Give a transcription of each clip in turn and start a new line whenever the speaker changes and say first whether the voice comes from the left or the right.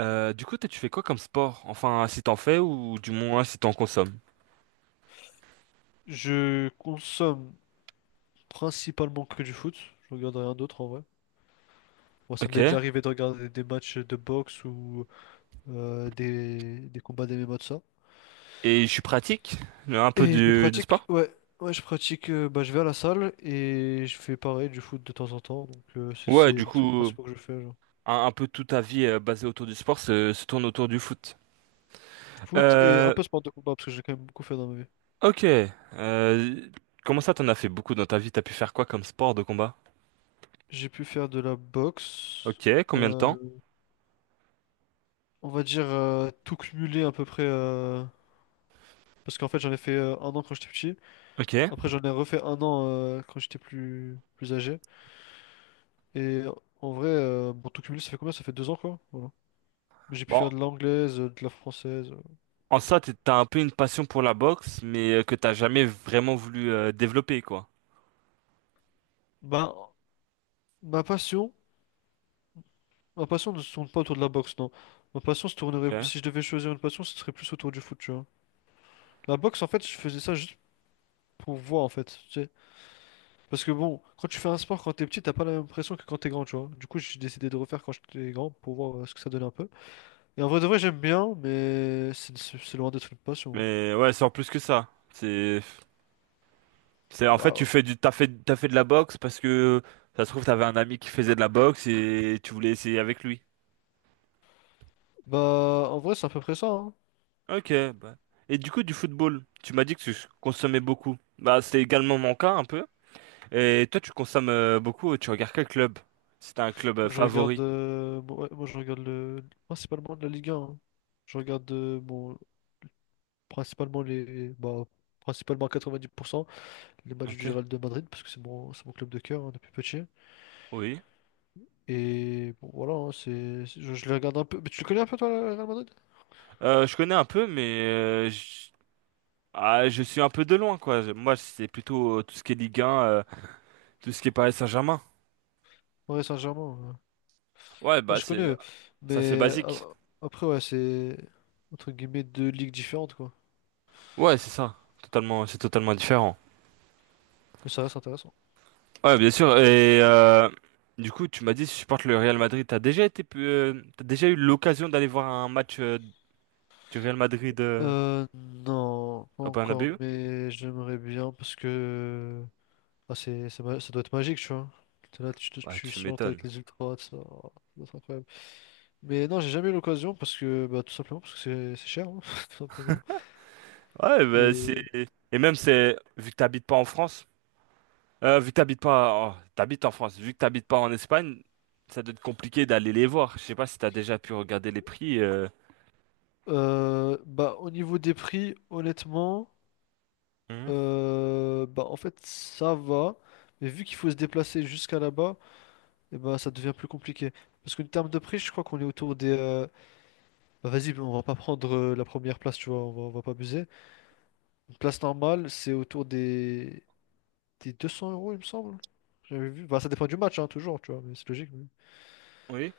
right: Toi, tu fais quoi comme sport? Enfin, si t'en fais ou du moins si t'en consommes.
left: Je consomme principalement que du foot. Je regarde rien d'autre en vrai. Bon, ça
right: Ok.
left: m'est déjà arrivé de regarder des matchs de boxe ou des combats d'MMA de ça.
right: Et je suis pratique? Un peu
left: Et je
right: du
left: pratique,
right: sport?
left: ouais, ouais, je pratique, bah, je vais à la salle et je fais pareil du foot de temps en temps. Donc, c'est
right: Ouais,
left: c'est
right: du
left: le truc
right: coup,
left: principal que je fais, genre.
right: un peu toute ta vie basée autour du sport se tourne autour du foot.
left: Foot et un
right: Euh,
left: peu sport de combat parce que j'ai quand même beaucoup fait dans ma vie.
right: ok. Comment ça, t'en as fait beaucoup dans ta vie? T'as pu faire quoi comme sport de combat?
left: J'ai pu faire de la boxe,
right: Ok, combien de
left: euh,
right: temps?
left: on va dire tout cumuler à peu près, parce qu'en fait, j'en ai fait un an quand j'étais petit.
right: Ok.
left: Après, j'en ai refait un an quand j'étais plus âgé. Et en vrai, bon, tout cumulé, ça fait combien? Ça fait 2 ans, quoi. Voilà. Mais j'ai pu faire
right: Bon,
left: de l'anglaise, de la française.
right: en ça, t'as un peu une passion pour la boxe, mais que t'as jamais vraiment voulu développer, quoi.
left: Ben, ma passion, ma passion ne se tourne pas autour de la boxe, non. Ma passion se tournerait,
right: Ok.
left: si je devais choisir une passion, ce serait plus autour du foot, tu vois. La boxe, en fait, je faisais ça juste pour voir, en fait, tu sais. Parce que bon, quand tu fais un sport quand t'es petit, t'as pas la même pression que quand t'es grand, tu vois. Du coup, j'ai décidé de refaire quand j'étais grand pour voir ce que ça donnait un peu. Et en vrai de vrai, j'aime bien, mais c'est loin d'être une passion, hein.
right: Mais ouais, c'est en plus que ça. C'est en fait tu
left: Waouh.
right: fais du t'as fait de la boxe parce que ça se trouve t'avais un ami qui faisait de la boxe et tu voulais essayer avec lui.
left: Bah, en vrai, c'est à peu près ça, hein.
right: Ok, bah. Et du coup du football, tu m'as dit que tu consommais beaucoup. Bah, c'est également mon cas un peu. Et toi tu consommes beaucoup. Tu regardes quel club? C'est un club
left: Moi, je regarde,
right: favori.
left: bon, ouais, moi, je regarde le, principalement de la Ligue 1, hein. Je regarde bon, principalement les, bah, principalement à 90% les matchs du
right: Ok.
left: Real de Madrid parce que c'est mon club de cœur, hein, depuis petit.
right: Oui.
left: Et bon, voilà, hein, je les regarde un peu. Mais tu le connais un peu toi, le Real Madrid?
right: Je connais un peu mais je... ah, je suis un peu de loin quoi. Moi c'est plutôt tout ce qui est Ligue 1, tout ce qui est Paris Saint-Germain.
left: Ouais, Saint-Germain, ouais.
right: Ouais
left: Ouais,
right: bah
left: je connais,
right: c'est ça, c'est
left: mais
right: basique.
left: après, ouais, c'est entre guillemets deux ligues différentes quoi.
right: Ouais c'est ça. Totalement, c'est totalement différent.
left: Mais ça reste intéressant.
right: Ouais, bien sûr. Et du coup, tu m'as dit, si tu supportes le Real Madrid. T'as déjà été, t'as déjà eu l'occasion d'aller voir un match du Real Madrid
left: Non, pas
right: au
left: encore,
right: Bernabéu?
left: mais j'aimerais bien parce que, ah, ça doit être magique, tu vois. T'es là, tu, te-
right: Ouais,
left: tu
right: tu
left: sortes
right: m'étonnes.
left: avec les ultras, tout ça, oh, ça doit être incroyable. Mais non, j'ai jamais eu l'occasion parce que, bah, tout simplement, parce que c'est cher, hein, tout simplement.
right: Ouais, bah, c'est
left: Et
right: et même c'est vu que t'habites pas en France, vu que t'habites pas, oh, t'habites en France, vu que t'habites pas en Espagne, ça doit être compliqué d'aller les voir. Je sais pas si t'as déjà pu regarder les prix, euh.
left: bah, au niveau des prix, honnêtement,
right: Mhm.
left: bah, en fait, ça va. Mais vu qu'il faut se déplacer jusqu'à là-bas, et ben ça devient plus compliqué. Parce qu'en termes de prix, je crois qu'on est autour des, bah vas-y, on va pas prendre la première place, tu vois, on va pas abuser. Une place normale, c'est autour des 200 euros, il me semble. J'avais vu. Bah ça dépend du match, hein, toujours, tu vois, mais c'est logique. Mais,
right: Oui.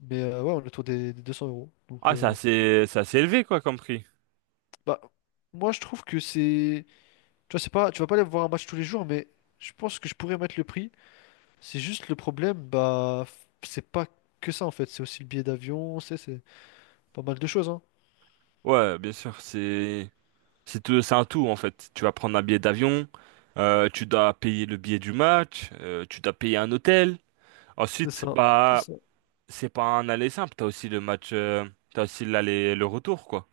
left: mais, euh, ouais, on est autour des 200 euros. Donc,
right: Ah, c'est assez élevé quoi comme prix.
left: bah, moi je trouve que c'est. Tu vois, c'est pas... tu vas pas aller voir un match tous les jours, mais je pense que je pourrais mettre le prix. C'est juste le problème, bah, c'est pas que ça en fait, c'est aussi le billet d'avion, c'est pas mal de choses, hein.
right: Ouais, bien sûr, c'est. C'est tout- c'est un tout en fait. Tu vas prendre un billet d'avion, tu dois payer le billet du match, tu dois payer un hôtel.
left: C'est
right: Ensuite,
left: ça, c'est
right: bah
left: ça.
right: c'est pas un aller simple, t'as aussi le match, t'as aussi l'aller, le retour quoi.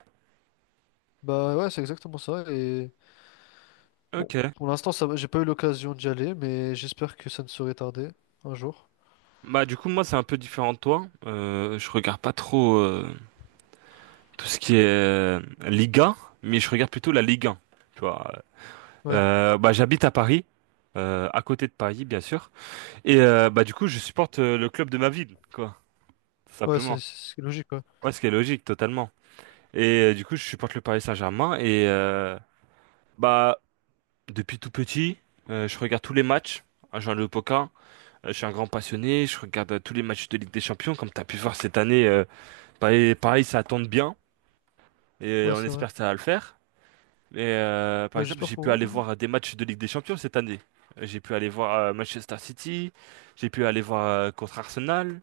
left: Bah ouais, c'est exactement ça. Et bon,
right: Ok.
left: pour l'instant, ça, va, j'ai pas eu l'occasion d'y aller, mais j'espère que ça ne serait tardé un jour.
right: Bah du coup moi c'est un peu différent de toi. Je regarde pas trop tout ce qui est Liga, mais je regarde plutôt la Ligue 1. Tu vois.
left: Ouais,
right: Bah j'habite à Paris, à côté de Paris bien sûr, et bah du coup je supporte le club de ma ville quoi, tout
left: ouais,
right: simplement.
left: c'est logique, ouais.
right: Ouais, ce qui est logique totalement. Et du coup, je supporte le Paris Saint-Germain. Et bah, depuis tout petit, je regarde tous les matchs. À Jean Le Poquin, je suis un grand passionné. Je regarde tous les matchs de Ligue des Champions. Comme tu as pu voir cette année, pareil, pareil, ça tombe bien. Et
left: Ouais,
right: on
left: c'est vrai.
right: espère que ça va le faire. Et par
left: Ouais,
right: exemple,
left: j'espère
right: j'ai pu
left: pour
right: aller
left: vous, hein.
right: voir des matchs de Ligue des Champions cette année. J'ai pu aller voir Manchester City. J'ai pu aller voir contre Arsenal.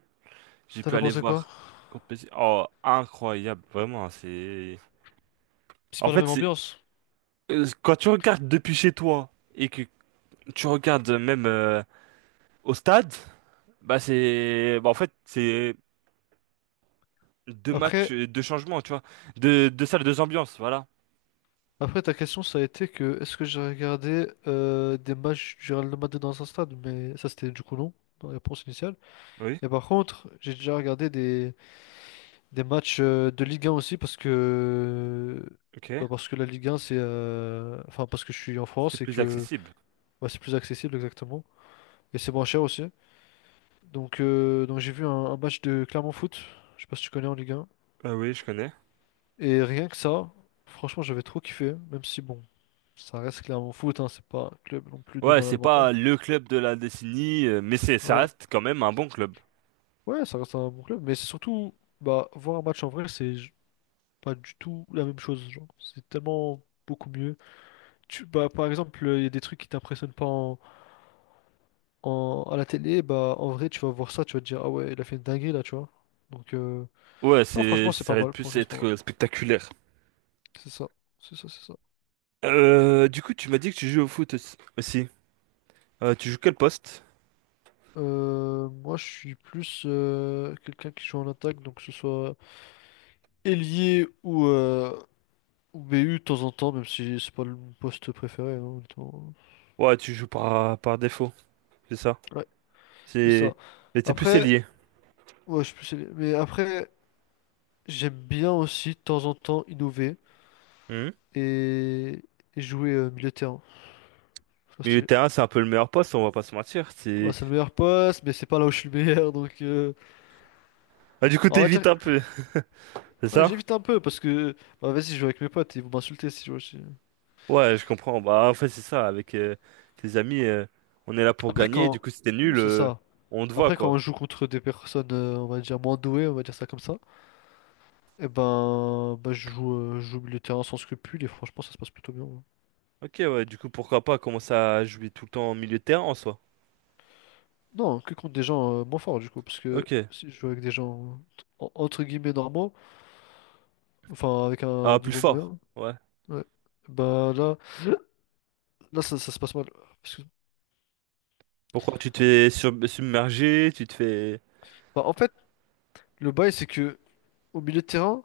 right: J'ai
left: T'en
right: pu
left: as
right: aller
left: pensé quoi?
right: voir contre PSG. Oh, incroyable, vraiment. C'est.
left: C'est
right: En
left: pas la
right: fait,
left: même
right: c'est
left: ambiance.
right: quand tu regardes depuis chez toi et que tu regardes même au stade, bah c'est bah en fait c'est deux matchs,
left: Après,
right: deux changements, tu vois, deux salles, deux ambiances, voilà.
left: après ta question, ça a été que est-ce que j'ai regardé des matchs du Real Madrid dans un stade? Mais ça, c'était du coup non, dans la réponse initiale.
right: Oui,
left: Et par contre, j'ai déjà regardé des matchs de Ligue 1 aussi parce que,
right: ok.
left: bah, parce que la Ligue 1, c'est, enfin, parce que je suis en
right: C'est
left: France et
right: plus
left: que
right: accessible.
left: bah, c'est plus accessible exactement. Et c'est moins cher aussi. Donc, j'ai vu un match de Clermont Foot. Je sais pas si tu connais en Ligue 1.
right: Ah oui, je connais.
left: Et rien que ça, franchement, j'avais trop kiffé. Même si, bon, ça reste Clermont Foot, hein, c'est pas un club non plus de
right: Ouais,
left: malade
right: c'est
left: mental.
right: pas le club de la décennie, mais c'est ça
left: Ouais,
right: reste quand même un bon club.
left: ouais, ça reste un bon club. Mais c'est surtout, bah, voir un match en vrai, c'est pas du tout la même chose. Genre, c'est tellement beaucoup mieux. Tu, bah, par exemple, il y a des trucs qui t'impressionnent pas à la télé. Bah, en vrai, tu vas voir ça, tu vas te dire, ah ouais, il a fait une dinguerie là, tu vois. Donc,
right: Ouais,
left: non,
right: c'est
left: franchement, c'est
right: ça
left: pas
right: va être
left: mal.
right: plus
left: Franchement, c'est pas
right: être
left: mal.
right: spectaculaire.
left: C'est ça, c'est ça, c'est ça.
right: Du coup, tu m'as dit que tu joues au foot aussi. Tu joues quel poste?
left: Moi, je suis plus quelqu'un qui joue en attaque, donc que ce soit ailier ou BU de temps en temps, même si c'est pas mon poste préféré, hein, honnêtement.
right: Ouais, tu joues par défaut, c'est ça.
left: Ouais, c'est
right: C'est
left: ça.
right: mais t'es plus
left: Après,
right: ailier.
left: ouais, je suis plus ailier. Mais après, j'aime bien aussi de temps en temps innover
right: Mhm.
left: et, et jouer milieu de terrain. Je trouve
right: Milieu de
left: stylé.
right: terrain, c'est un peu le meilleur poste, on va pas se mentir.
left: Ouais,
right: C'est...
left: c'est le meilleur poste, mais c'est pas là où je suis le meilleur, donc
right: Ah, du coup,
left: on va dire,
right: t'évites un peu, c'est
left: ouais,
right: ça?
left: j'évite un peu parce que bah vas-y, je joue avec mes potes, ils vont m'insulter si je joue aussi.
right: Ouais, je comprends. Bah, en fait, c'est ça. Avec tes amis, on est là pour
left: Après,
right: gagner. Du
left: quand.
right: coup, si t'es
left: Ouais,
right: nul,
left: c'est ça.
right: on te voit,
left: Après, quand
right: quoi.
left: on joue contre des personnes, on va dire, moins douées, on va dire ça comme ça, et ben. Bah, je joue au milieu de terrain sans scrupule et franchement, ça se passe plutôt bien, hein.
right: Ok, ouais, du coup, pourquoi pas commencer à jouer tout le temps en milieu de terrain en soi?
left: Non, que contre des gens moins forts, du coup, parce que
right: Ok.
left: si je joue avec des gens, entre guillemets, normaux, enfin, avec un
right: Ah, plus
left: niveau
right: fort.
left: moyen,
right: Ouais.
left: ouais, bah là. Là, ça se passe mal. Parce que-
right: Pourquoi tu te fais sur- submerger, tu te fais...
left: Bah, en fait, le bail, c'est que au milieu de terrain,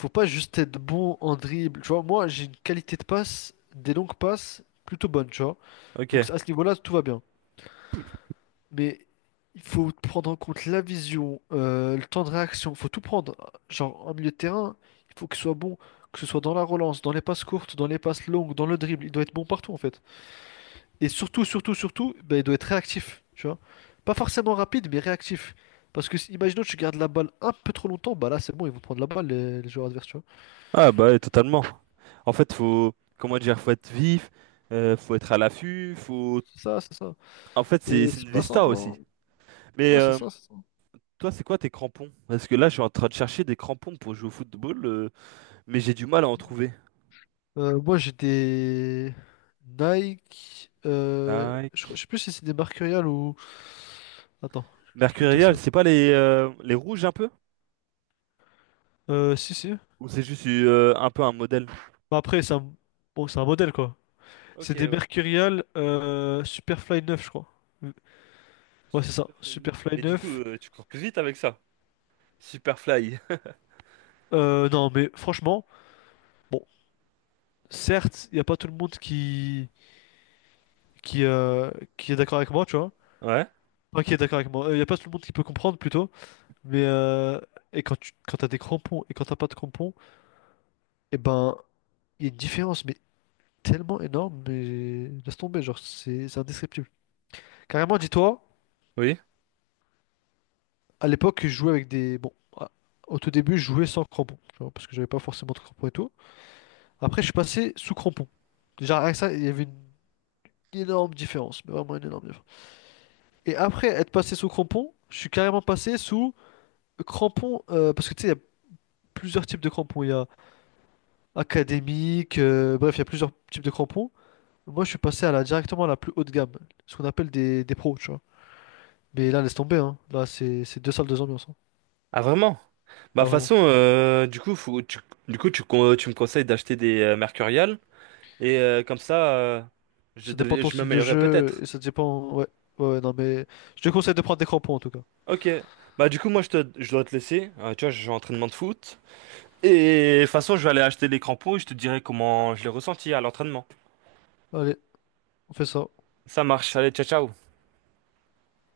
left: faut pas juste être bon en dribble. Tu vois, moi, j'ai une qualité de passe, des longues passes, plutôt bonne, tu vois.
right: Ok.
left: Donc à ce niveau-là, tout va bien. Mais il faut prendre en compte la vision, le temps de réaction, faut tout prendre. Genre en milieu de terrain, il faut qu'il soit bon, que ce soit dans la relance, dans les passes courtes, dans les passes longues, dans le dribble, il doit être bon partout en fait. Et surtout, surtout, surtout, ben, il doit être réactif, tu vois. Pas forcément rapide, mais réactif. Parce que imaginons que tu gardes la balle un peu trop longtemps, bah là c'est bon, ils vont prendre la balle les joueurs adverses, tu vois.
right: Ah, bah, ouais, totalement. En fait, faut... Comment dire? Faut être vif, faut être à l'affût, faut...
left: C'est ça, c'est ça.
right: En fait, c'est
left: Et
right: c'est
left: c'est
right: une
left: pas
right: vista
left: simple, hein.
right: aussi. Mais...
left: Ouais, c'est ça.
right: Toi, c'est quoi tes crampons? Parce que là, je suis en train de chercher des crampons pour jouer au football, mais j'ai du mal à en trouver.
left: Moi, j'ai des Nike,
right: Nike.
left: je sais plus si c'est des Mercurial ou. Attends, je vais te dire
right: Mercurial,
left: ça.
right: c'est pas les, les rouges un peu?
left: Si, si.
right: Ou c'est juste un peu un modèle?
left: Bah, après, c'est un... Bon, c'est un modèle, quoi.
right: Ok,
left: C'est des
right: ouais.
left: Mercurial Superfly 9 je crois. Ouais, c'est ça.
right: Superfly 9.
left: Superfly
right: Mais du coup,
left: neuf
right: tu cours plus vite avec ça. Superfly.
left: Non, mais franchement, bon, certes, il n'y a pas tout le monde qui, euh, qui est d'accord avec moi, tu vois.
right: Ouais,
left: Enfin, qui est d'accord avec moi. Il n'y a pas tout le monde qui peut comprendre, plutôt. Mais et quand t'as des crampons et quand t'as pas de crampons, et ben, il y a une différence, mais tellement énorme, mais laisse tomber, genre, c'est indescriptible. Carrément, dis-toi,
right: oui.
left: à l'époque, je jouais avec des. Bon, au tout début, je jouais sans crampons, tu vois, parce que j'avais pas forcément de crampons et tout. Après, je suis passé sous crampons. Déjà, rien ça, il y avait une énorme différence, mais vraiment une énorme différence. Et après être passé sous crampons, je suis carrément passé sous crampons, parce que tu sais, il y a plusieurs types de crampons. Il y a académique, bref, il y a plusieurs types de crampons. Moi, je suis passé à la directement à la plus haute gamme, ce qu'on appelle des pros, tu vois. Mais là, laisse tomber, hein. Là, c'est deux salles, deux ambiances, hein.
right: Ah, vraiment? Bah, de
left: Ah,
right: toute
left: vraiment.
right: façon, du coup, faut, tu, du coup tu, con- tu me conseilles d'acheter des Mercurial. Et comme ça,
left: Ça dépend de ton
right: je
left: style de
right: m'améliorerai
left: jeu
right: peut-être.
left: et ça dépend. Ouais, ouais, ouais, non, mais je te conseille de prendre des crampons en tout cas.
right: Ok. Bah du coup moi je te je dois te laisser. Tu vois, j'ai entraînement de foot. Et de toute façon, je vais aller acheter les crampons et je te dirai comment je l'ai ressenti à l'entraînement.
left: Allez, on fait ça.
right: Ça marche, allez, ciao ciao.